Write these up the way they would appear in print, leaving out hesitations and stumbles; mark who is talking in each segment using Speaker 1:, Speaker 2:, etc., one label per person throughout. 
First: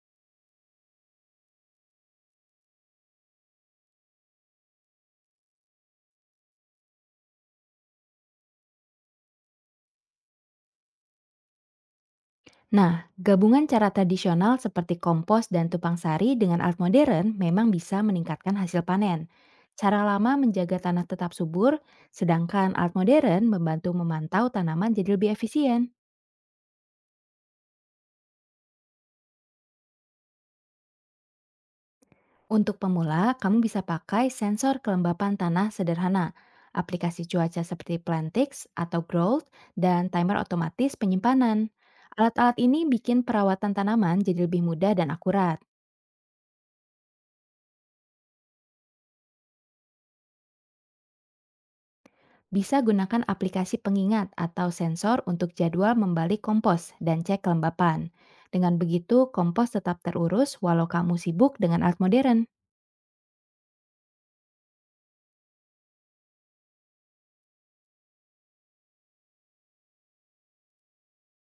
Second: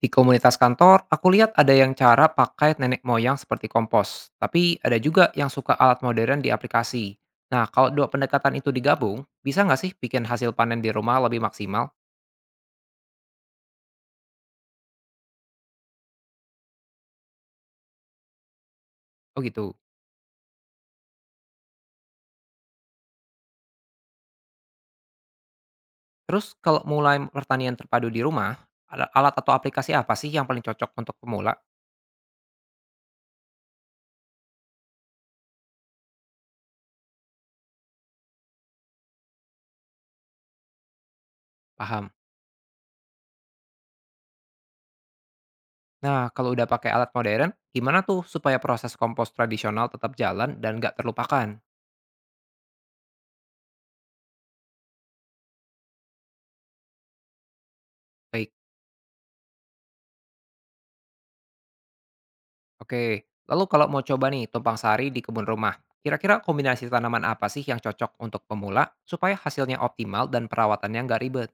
Speaker 1: Di komunitas kantor, aku lihat ada yang cara pakai nenek moyang seperti kompos, tapi ada juga yang suka alat modern di aplikasi. Nah, kalau dua pendekatan itu digabung, bisa nggak sih bikin hasil panen di rumah lebih maksimal?
Speaker 2: Nah, gabungan cara tradisional seperti kompos dan tupang sari dengan alat modern memang bisa meningkatkan hasil panen.
Speaker 1: Oh gitu.
Speaker 2: Cara lama menjaga tanah tetap subur, sedangkan alat modern membantu memantau tanaman jadi lebih efisien.
Speaker 1: Terus kalau mulai pertanian terpadu di rumah, ada alat atau aplikasi apa sih yang paling cocok untuk pemula?
Speaker 2: Untuk pemula, kamu bisa pakai sensor kelembapan tanah sederhana, aplikasi cuaca seperti Plantix atau Growth, dan timer otomatis penyimpanan.
Speaker 1: Paham.
Speaker 2: Alat-alat ini bikin perawatan tanaman jadi lebih mudah dan akurat.
Speaker 1: Nah, kalau udah pakai alat modern, gimana tuh supaya proses kompos tradisional tetap jalan dan nggak terlupakan?
Speaker 2: Bisa gunakan aplikasi pengingat atau sensor untuk jadwal membalik kompos dan cek kelembapan.
Speaker 1: Baik.
Speaker 2: Dengan begitu, kompos tetap terurus walau kamu sibuk dengan alat modern.
Speaker 1: Oke, lalu kalau mau coba nih tumpang sari di kebun rumah, kira-kira kombinasi tanaman apa sih yang cocok untuk pemula supaya hasilnya optimal dan perawatannya nggak ribet?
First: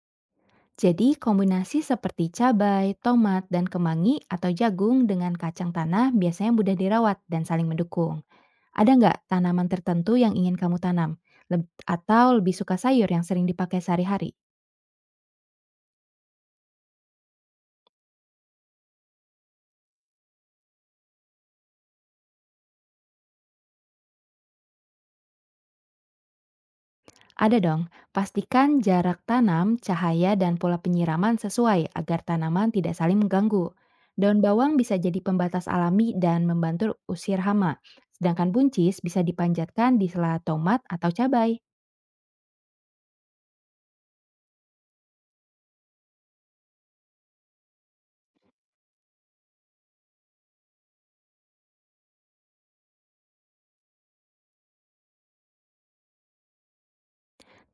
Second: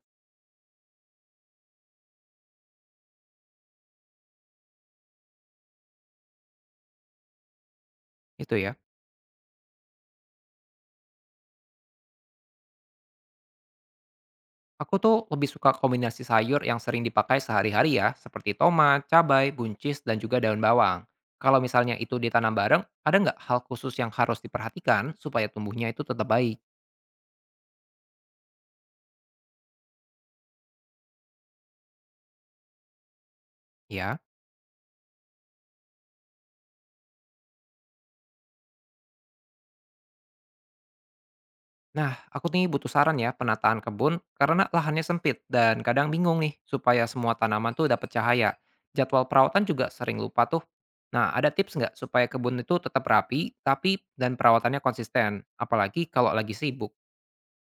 Speaker 2: Jadi, kombinasi seperti cabai, tomat, dan kemangi atau jagung dengan kacang tanah biasanya mudah dirawat dan saling mendukung.
Speaker 1: Itu ya.
Speaker 2: Ada nggak tanaman tertentu yang ingin kamu tanam? Atau lebih suka sayur yang sering dipakai sehari-hari?
Speaker 1: Aku tuh lebih suka kombinasi sayur yang sering dipakai sehari-hari ya, seperti tomat, cabai, buncis, dan juga daun bawang. Kalau misalnya itu ditanam bareng, ada nggak hal khusus yang harus diperhatikan supaya tumbuhnya itu tetap baik?
Speaker 2: Ada dong, pastikan jarak tanam, cahaya, dan pola penyiraman sesuai agar tanaman tidak saling mengganggu.
Speaker 1: Ya.
Speaker 2: Daun bawang bisa jadi pembatas alami dan membantu usir hama, sedangkan buncis bisa dipanjatkan di sela tomat atau cabai.
Speaker 1: Nah, aku nih butuh saran ya penataan kebun karena lahannya sempit dan kadang bingung nih supaya semua tanaman tuh dapat cahaya. Jadwal perawatan juga sering lupa tuh. Nah, ada tips nggak supaya kebun itu tetap rapi, tapi perawatannya konsisten, apalagi kalau lagi sibuk.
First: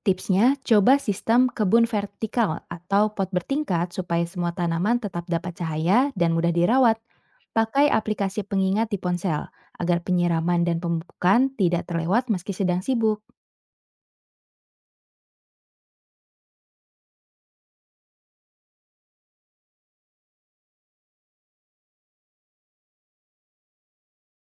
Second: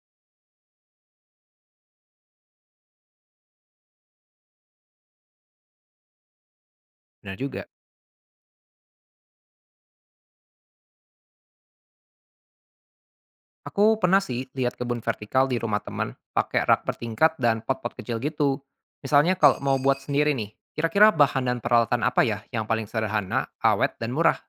Speaker 2: Tipsnya, coba sistem kebun vertikal atau pot bertingkat supaya semua tanaman tetap dapat cahaya dan mudah dirawat.
Speaker 1: Benar juga.
Speaker 2: Pakai aplikasi pengingat di ponsel agar penyiraman dan pemupukan tidak terlewat meski sedang sibuk.
Speaker 1: Aku pernah sih lihat kebun vertikal di rumah teman, pakai rak bertingkat dan pot-pot kecil gitu. Misalnya kalau mau buat sendiri nih, kira-kira bahan dan peralatan apa ya yang paling sederhana, awet, dan murah?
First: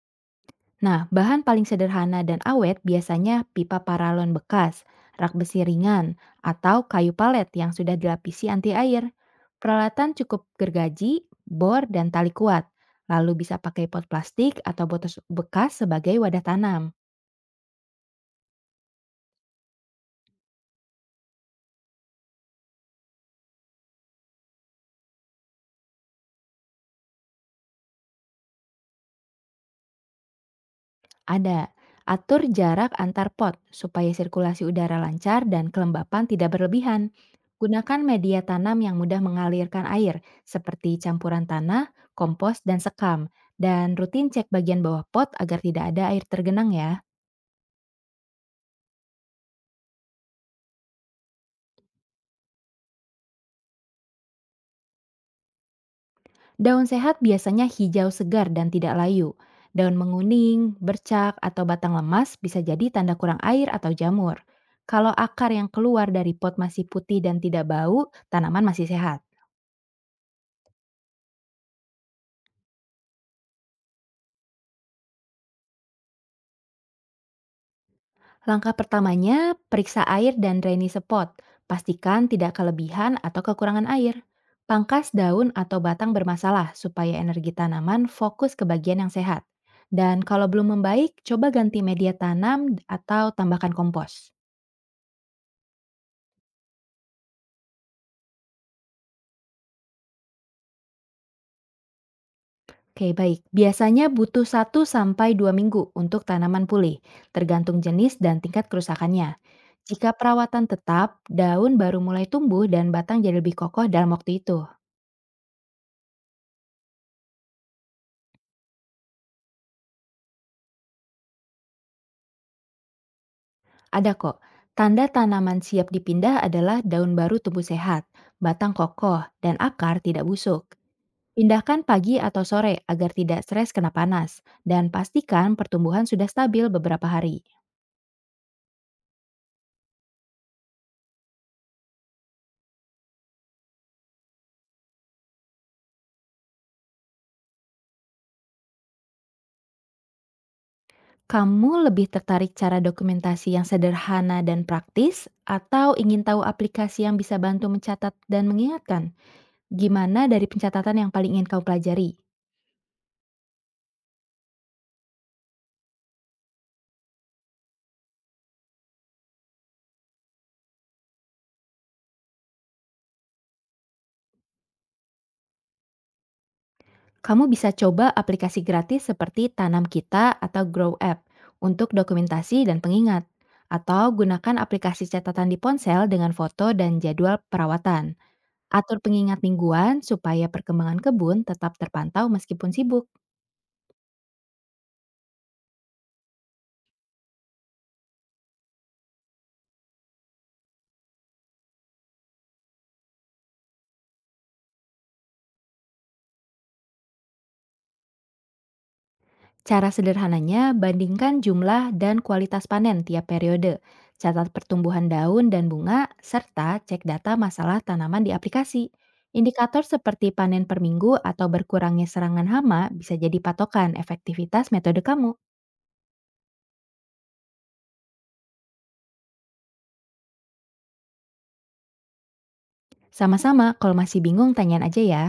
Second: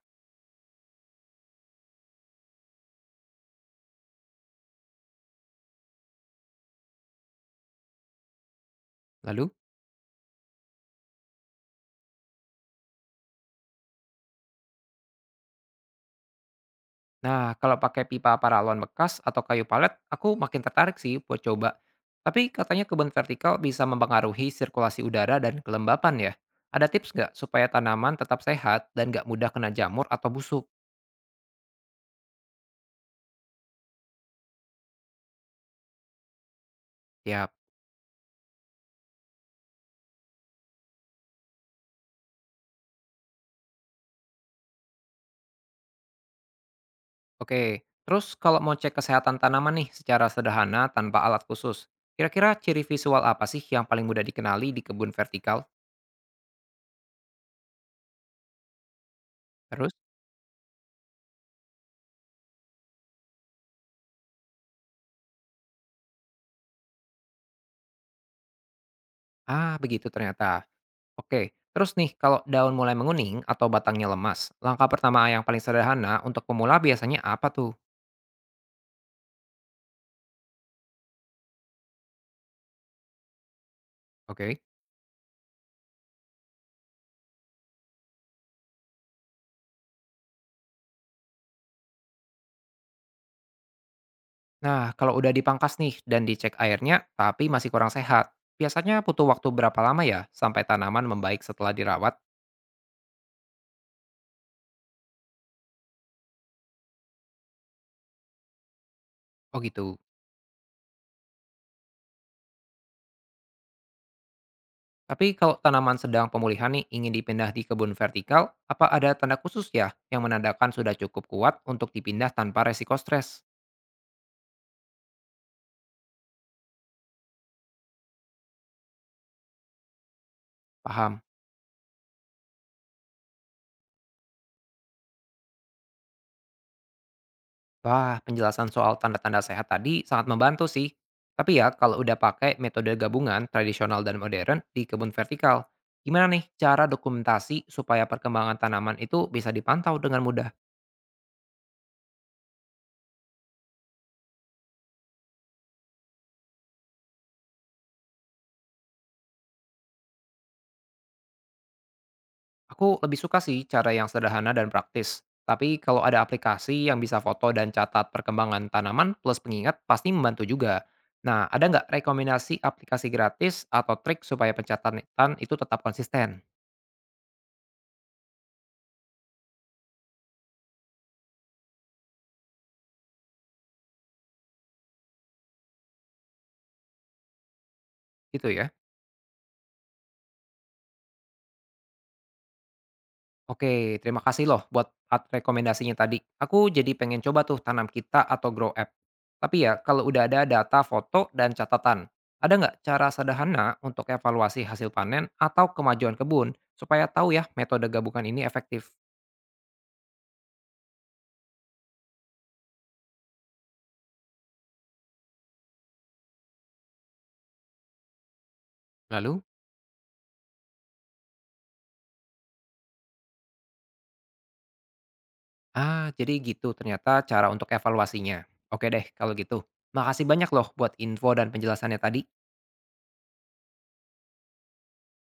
Speaker 2: Nah, bahan paling sederhana dan awet biasanya pipa paralon bekas, rak besi ringan, atau kayu palet yang sudah dilapisi anti air.
Speaker 1: Lalu?
Speaker 2: Peralatan cukup gergaji, bor, dan tali kuat. Lalu bisa pakai pot plastik atau botol bekas sebagai wadah tanam.
Speaker 1: Nah, kalau pakai pipa paralon bekas atau kayu palet, aku makin tertarik sih buat coba. Tapi katanya kebun vertikal bisa mempengaruhi sirkulasi udara dan kelembapan ya. Ada tips nggak supaya tanaman tetap sehat dan nggak mudah kena jamur atau busuk?
Speaker 2: Ada. Atur jarak antar pot supaya sirkulasi udara lancar dan kelembapan tidak berlebihan.
Speaker 1: Ya,
Speaker 2: Gunakan media tanam yang mudah mengalirkan air, seperti campuran tanah, kompos, dan sekam. Dan rutin cek bagian bawah pot agar tidak ada air tergenang ya.
Speaker 1: oke. Terus kalau mau cek kesehatan tanaman nih secara sederhana tanpa alat khusus, kira-kira ciri visual apa sih yang paling mudah dikenali di kebun vertikal?
Speaker 2: Daun sehat biasanya hijau segar dan tidak layu.
Speaker 1: Terus,
Speaker 2: Daun menguning, bercak, atau batang lemas bisa jadi tanda kurang air atau jamur. Kalau akar yang keluar dari pot masih putih dan tidak bau, tanaman masih sehat.
Speaker 1: ah begitu ternyata. Oke, terus nih kalau daun mulai menguning atau batangnya lemas, langkah pertama yang paling sederhana untuk pemula biasanya apa tuh?
Speaker 2: Langkah pertamanya, periksa air dan drainase pot. Pastikan tidak kelebihan atau kekurangan air.
Speaker 1: Oke,
Speaker 2: Pangkas daun atau batang bermasalah supaya energi tanaman fokus ke bagian yang sehat. Dan kalau belum membaik, coba ganti media tanam atau tambahkan kompos.
Speaker 1: Nah, kalau udah dipangkas nih dan dicek airnya tapi masih kurang sehat, biasanya butuh waktu berapa lama ya sampai tanaman membaik setelah dirawat?
Speaker 2: Oke, baik. Biasanya butuh satu sampai 2 minggu untuk tanaman pulih, tergantung jenis dan tingkat kerusakannya.
Speaker 1: Oh gitu.
Speaker 2: Jika perawatan tetap, daun baru mulai tumbuh dan batang jadi lebih kokoh dalam waktu itu.
Speaker 1: Tapi kalau tanaman sedang pemulihan nih ingin dipindah di kebun vertikal, apa ada tanda khusus ya yang menandakan sudah cukup kuat untuk dipindah tanpa resiko stres?
Speaker 2: Ada kok. Tanda tanaman siap dipindah adalah daun baru tumbuh sehat, batang kokoh, dan akar tidak busuk.
Speaker 1: Paham?
Speaker 2: Pindahkan pagi atau sore agar tidak stres kena panas, dan pastikan pertumbuhan sudah stabil beberapa hari.
Speaker 1: Wah, penjelasan soal tanda-tanda sehat tadi sangat membantu sih. Tapi ya, kalau udah pakai metode gabungan tradisional dan modern di kebun vertikal, gimana nih cara dokumentasi supaya perkembangan tanaman itu bisa dipantau dengan mudah?
Speaker 2: Kamu lebih tertarik cara dokumentasi yang sederhana dan praktis, atau ingin tahu aplikasi yang bisa bantu mencatat dan mengingatkan? Gimana dari pencatatan yang paling ingin kau pelajari?
Speaker 1: Aku lebih suka sih cara yang sederhana dan praktis. Tapi kalau ada aplikasi yang bisa foto dan catat perkembangan tanaman plus pengingat pasti membantu juga. Nah, ada nggak rekomendasi aplikasi gratis atau trik supaya pencatatan itu tetap konsisten?
Speaker 2: Kamu bisa coba aplikasi gratis seperti Tanam Kita atau Grow App untuk dokumentasi dan pengingat, atau gunakan aplikasi catatan di ponsel dengan foto dan jadwal perawatan.
Speaker 1: Gitu ya.
Speaker 2: Atur pengingat mingguan supaya perkembangan kebun tetap terpantau meskipun sibuk.
Speaker 1: Oke, terima kasih loh buat rekomendasinya tadi. Aku jadi pengen coba tuh Tanam Kita atau Grow App. Tapi ya, kalau udah ada data, foto, dan catatan, ada nggak cara sederhana untuk evaluasi hasil panen atau kemajuan kebun supaya tahu ya metode gabungan ini efektif?
Speaker 2: Cara sederhananya, bandingkan jumlah dan kualitas panen tiap periode, catat pertumbuhan daun dan bunga, serta cek data masalah tanaman di aplikasi.
Speaker 1: Lalu,
Speaker 2: Indikator seperti panen per minggu atau berkurangnya serangan hama bisa jadi patokan efektivitas metode kamu.
Speaker 1: ah jadi gitu ternyata cara untuk evaluasinya. Oke deh kalau gitu. Makasih banyak loh buat info dan penjelasannya tadi.
Speaker 2: Sama-sama, kalau masih bingung, tanyain aja ya.